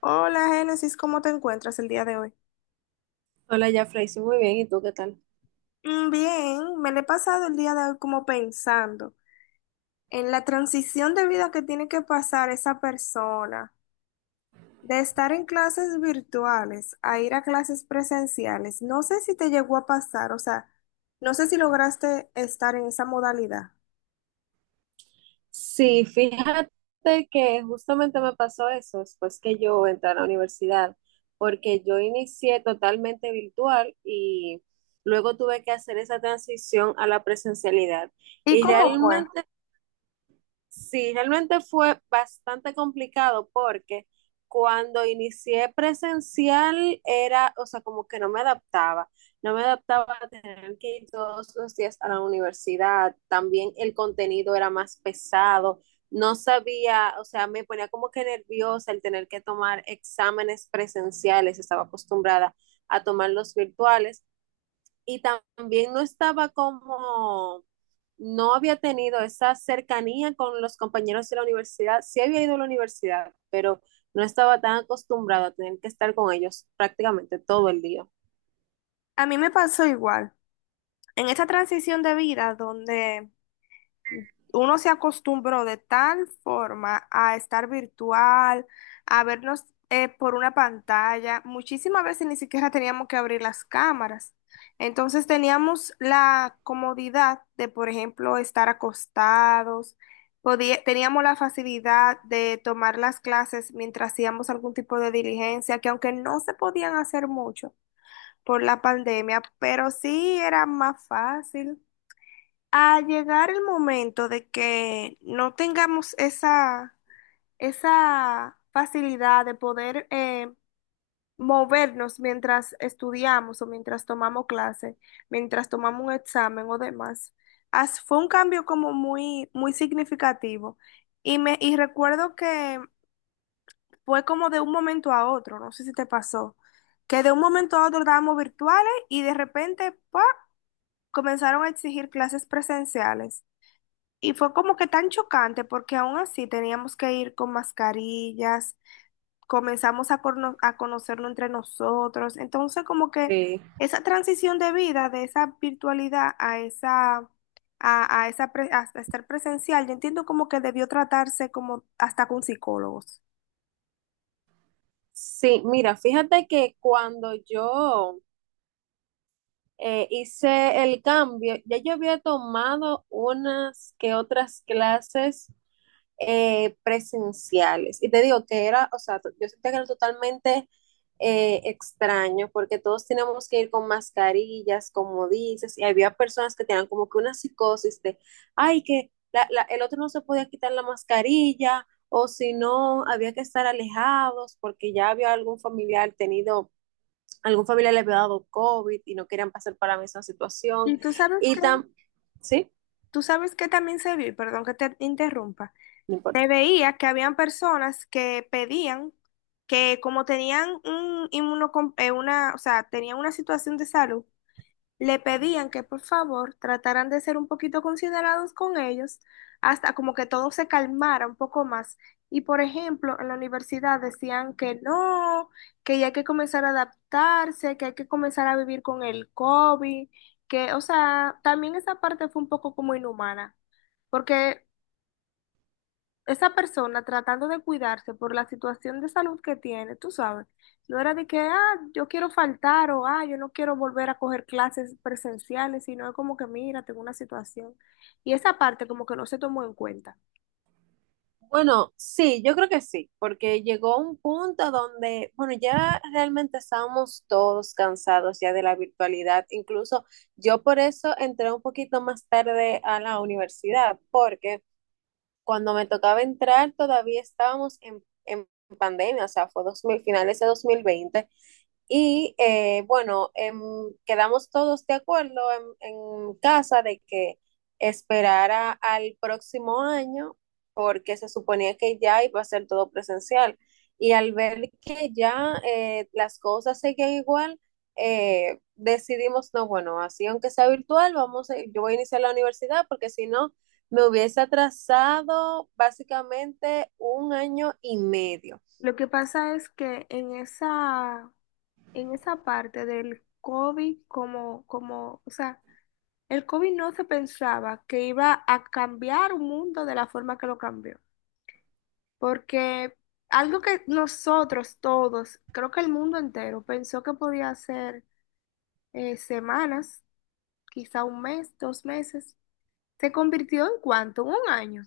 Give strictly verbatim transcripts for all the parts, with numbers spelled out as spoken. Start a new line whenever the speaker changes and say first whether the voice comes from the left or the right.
left: Hola, Génesis, ¿cómo te encuentras el día de hoy?
right: Hola, ya, hice muy bien. ¿Y tú qué tal?
left: Mm, Bien, me lo he pasado el día de hoy como pensando en la transición de vida que tiene que pasar esa persona de estar en clases virtuales a ir a clases presenciales. No sé si te llegó a pasar, o sea, no sé si lograste estar en esa modalidad.
right: Sí, fíjate que justamente me pasó eso después que yo entré a la universidad, porque yo inicié totalmente virtual y luego tuve que hacer esa transición a la presencialidad.
left: ¿Y
right: Y
left: cómo fue?
right: realmente Sí, realmente fue bastante complicado porque cuando inicié presencial era, o sea, como que no me adaptaba, no me adaptaba a tener que ir todos los días a la universidad, también el contenido era más pesado, no sabía, o sea, me ponía como que nerviosa el tener que tomar exámenes presenciales, estaba acostumbrada a tomar los virtuales y también no estaba como, no había tenido esa cercanía con los compañeros de la universidad. Sí había ido a la universidad, pero no estaba tan acostumbrado a tener que estar con ellos prácticamente todo el día.
left: A mí me pasó igual. En esa transición de vida donde uno se acostumbró de tal forma a estar virtual, a vernos eh, por una pantalla. Muchísimas veces ni siquiera teníamos que abrir las cámaras. Entonces teníamos la comodidad de, por ejemplo, estar acostados. Podía- teníamos la facilidad de tomar las clases mientras hacíamos algún tipo de diligencia, que aunque no se podían hacer mucho por la pandemia, pero sí era más fácil a llegar el momento de que no tengamos esa, esa facilidad de poder eh, movernos mientras estudiamos o mientras tomamos clase, mientras tomamos un examen o demás. As- fue un cambio como muy, muy significativo. Y, me, y recuerdo que fue como de un momento a otro, no sé si te pasó, que de un momento a otro estábamos virtuales y de repente, ¡pa! Comenzaron a exigir clases presenciales. Y fue como que tan chocante porque aún así teníamos que ir con mascarillas, comenzamos a, corno- a conocernos entre nosotros. Entonces como que
right: Sí,
left: esa transición de vida, de esa virtualidad a esa, a, a esa pre- a estar presencial, yo entiendo como que debió tratarse como hasta con psicólogos.
right: sí, mira, fíjate que cuando yo eh, hice el cambio, ya yo había tomado unas que otras clases eh, presenciales. Y te digo que era, o sea, yo sentía que era totalmente eh, extraño porque todos teníamos que ir con mascarillas, como dices, y había personas que tenían como que una psicosis de, ay, que la- la- el otro no se podía quitar la mascarilla o si no, había que estar alejados porque ya había algún familiar tenido, algún familiar le había dado COVID y no querían pasar para la misma situación.
left: Y tú sabes
right: Y
left: que,
right: tam, ¿sí?
left: tú sabes que también se vio, y perdón que te interrumpa,
right: No importa.
left: se veía que habían personas que pedían que como tenían un inmunocom- eh, una, o sea, tenían una situación de salud, le pedían que por favor trataran de ser un poquito considerados con ellos, hasta como que todo se calmara un poco más. Y por ejemplo, en la universidad decían que no, que ya hay que comenzar a adaptarse, que hay que comenzar a vivir con el COVID, que, o sea, también esa parte fue un poco como inhumana, porque esa persona tratando de cuidarse por la situación de salud que tiene, tú sabes, no era de que, ah, yo quiero faltar o, ah, yo no quiero volver a coger clases presenciales, sino es como que, mira, tengo una situación. Y esa parte como que no se tomó en cuenta.
right: Bueno, sí, yo creo que sí, porque llegó un punto donde, bueno, ya realmente estábamos todos cansados ya de la virtualidad. Incluso yo por eso entré un poquito más tarde a la universidad, porque cuando me tocaba entrar todavía estábamos en, en pandemia, o sea, fue dos mil finales de dos mil veinte. Y eh, bueno, em, quedamos todos de acuerdo en, en casa de que esperara al próximo año porque se suponía que ya iba a ser todo presencial. Y al ver que ya eh, las cosas seguían igual, eh, decidimos, no, bueno, así aunque sea virtual, vamos a- yo voy a iniciar la universidad porque si no, me hubiese atrasado básicamente un año y medio.
left: Lo que pasa es que en esa, en esa parte del COVID, como, como, o sea, el COVID no se pensaba que iba a cambiar un mundo de la forma que lo cambió. Porque algo que nosotros todos, creo que el mundo entero, pensó que podía ser eh, semanas, quizá un mes, dos meses, se convirtió en cuánto, un año.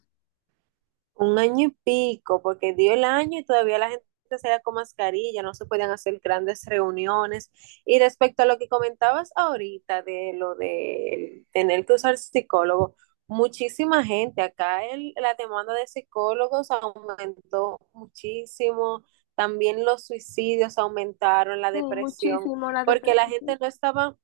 right: Un año y pico, porque dio el año y todavía la gente salía con mascarilla, no se podían hacer grandes reuniones. Y respecto a lo que comentabas ahorita de lo de tener que usar psicólogo, muchísima gente, acá el- la demanda de psicólogos aumentó muchísimo, también los suicidios aumentaron, la
left: Sí,
right: depresión,
left: muchísimo la
right: porque la
left: depresión.
right: gente no estaba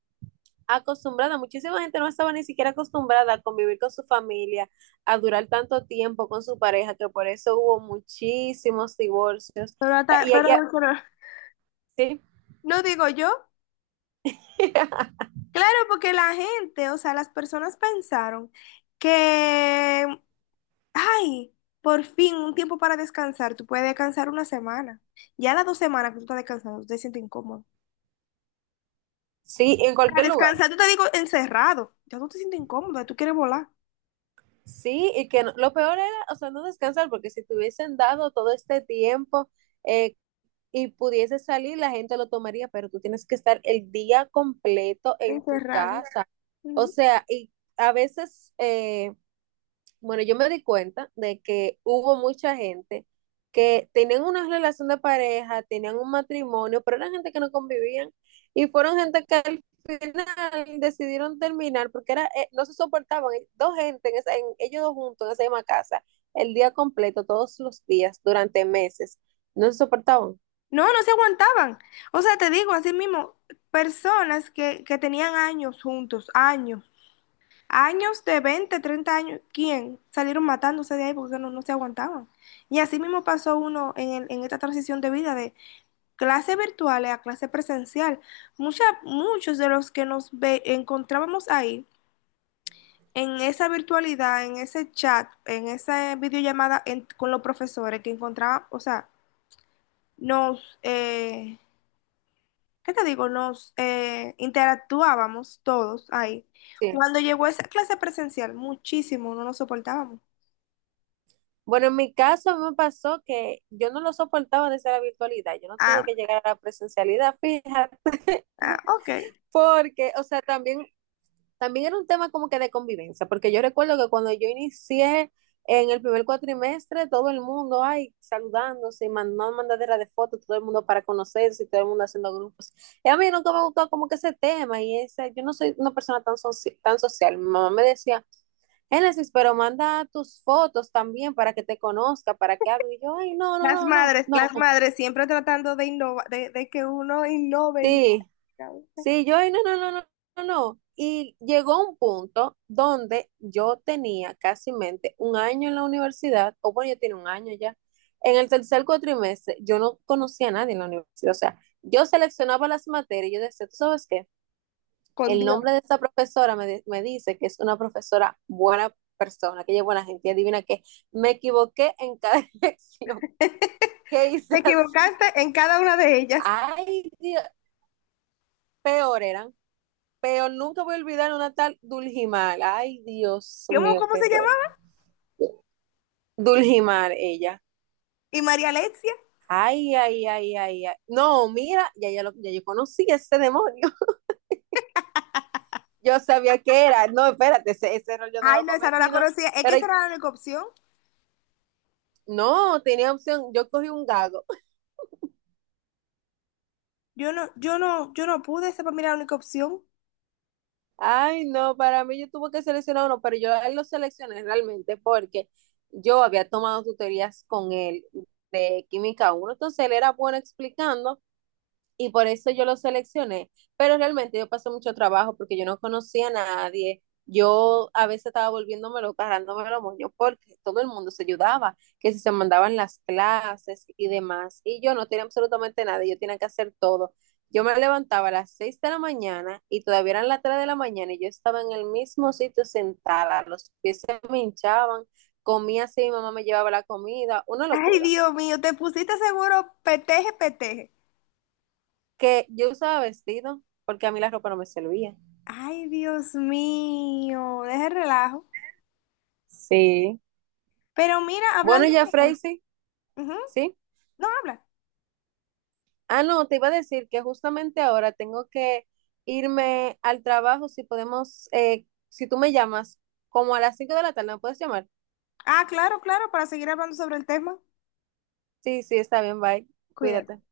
right: acostumbrada, muchísima gente no estaba ni siquiera acostumbrada a convivir con su familia, a durar tanto tiempo con su pareja, que por eso hubo muchísimos divorcios.
left: Pero, hasta-
right: Y, y-
left: pero,
right: y-
left: pero
right: sí.
left: no digo yo, claro, porque la gente, o sea, las personas pensaron que, ay, por fin un tiempo para descansar, tú puedes descansar una semana. Ya las dos semanas que tú estás descansando, tú te sientes incómodo.
right: Sí, en
left: Para
right: cualquier lugar.
left: descansar, yo te digo encerrado. Ya no te sientes incómoda, tú quieres volar.
right: Sí, y que no- lo peor era, o sea, no descansar, porque si te hubiesen dado todo este tiempo eh, y pudiese salir, la gente lo tomaría, pero tú tienes que estar el día completo en tu
left: Encerrado.
right: casa. O
left: Ujú.
right: sea, y a veces... eh, bueno, yo me di cuenta de que hubo mucha gente que tenían una relación de pareja, tenían un matrimonio, pero eran gente que no convivían y fueron gente que al final decidieron terminar porque era, eh, no se soportaban. eh, Dos gente, en esa- en- ellos dos juntos en esa misma casa, el día completo, todos los días, durante meses, no se soportaban.
left: No, no se aguantaban. O sea, te digo, así mismo, personas que, que tenían años juntos, años, años de veinte treinta años, ¿quién? Salieron matándose de ahí porque no, no se aguantaban. Y así mismo pasó uno en, el- en esta transición de vida de clase virtual a clase presencial. Mucha- muchos de los que nos ve- encontrábamos ahí en esa virtualidad, en ese chat, en esa videollamada en- con los profesores que encontraban, o sea, nos, eh, ¿qué te digo? Nos eh, interactuábamos todos ahí.
right: Sí.
left: Cuando llegó esa clase presencial, muchísimo, no nos soportábamos.
right: Bueno, en mi caso a mí me pasó que yo no lo soportaba desde la virtualidad, yo no tuve
left: Ah,
right: que llegar a la presencialidad, fíjate.
left: ah, ok.
right: Porque, o sea, también también era un tema como que de convivencia, porque yo recuerdo que cuando yo inicié en el primer cuatrimestre, todo el mundo, ay, saludándose, y mandando mandadera de fotos, todo el mundo para conocerse, y todo el mundo haciendo grupos. Y a mí nunca me gustó como que ese tema, y ese, yo no soy una persona tan, soci tan social. Mi mamá me decía, Génesis, pero manda tus fotos también para que te conozca, para que hable. Y yo, ay, no, no,
left: Las
right: no, no,
left: madres,
right: no,
left: las madres siempre tratando de innovar, de, de que uno innove y
right: sí. Sí, yo, "Ay, no, no, no, no, no, no". Y llegó un punto donde yo tenía casi mente un año en la universidad, o bueno, yo tenía un año ya. En el tercer cuatrimestre, yo no conocía a nadie en la universidad. O sea, yo seleccionaba las materias y yo decía, ¿tú sabes qué?
left: con
right: El
left: Dios.
right: nombre de esta profesora me, di- me dice que es una profesora buena persona, que ella es buena gente. Y adivina qué, me equivoqué en cada elección. ¿Qué
left: Te
right: hice así?
left: equivocaste en cada una de ellas.
right: Ay, Dios, peor eran. Pero nunca voy a olvidar una tal Dulgimar. Ay, Dios
left: ¿Cómo,
right: mío,
left: cómo
right: qué
left: se
right: error.
left: llamaba?
right: Dulgimar, ella.
left: Y María Alexia.
right: Ay, ay, ay, ay, ay. No, mira, ya, ya, lo, ya yo conocí ese demonio. Yo sabía que era. No, espérate, ese, ese error yo no
left: Ay,
right: lo
left: no, esa no
right: cometí,
left: la
right: no.
left: conocía. Es que
right: Pero
left: esa era la única opción.
right: no, tenía opción. Yo cogí un gago.
left: Yo no, yo no, yo no pude, esa para mí era la única opción.
right: Ay, no, para mí yo tuve que seleccionar uno, pero yo a él lo seleccioné realmente porque yo había tomado tutorías con él de química uno, entonces él era bueno explicando y por eso yo lo seleccioné. Pero realmente yo pasé mucho trabajo porque yo no conocía a nadie. Yo a veces estaba volviéndome volviéndomelo, cargándome los moños porque todo el mundo se ayudaba, que si se mandaban las clases y demás. Y yo no tenía absolutamente nada, yo tenía que hacer todo. Yo me levantaba a las seis de la mañana y todavía eran las tres de la mañana y yo estaba en el mismo sitio sentada, los pies se me hinchaban, comía así, mi mamá me llevaba la comida, una
left: Ay,
right: locura.
left: Dios mío, te pusiste seguro peteje, peteje.
right: Que yo usaba vestido porque a mí la ropa no me servía.
left: Ay, Dios mío, deja el relajo.
right: Sí.
left: Pero mira,
right: Bueno,
left: hablando
right: ya,
left: de-
right: Freisy,
left: ujú,
right: sí.
left: no habla.
right: Ah, no, te iba a decir que justamente ahora tengo que irme al trabajo. Si podemos, eh, si tú me llamas, como a las cinco de la tarde, ¿me puedes llamar?
left: Ah, claro, claro, para seguir hablando sobre el tema.
right: Sí, sí, está bien, bye.
left: Cuidado.
right: Cuídate.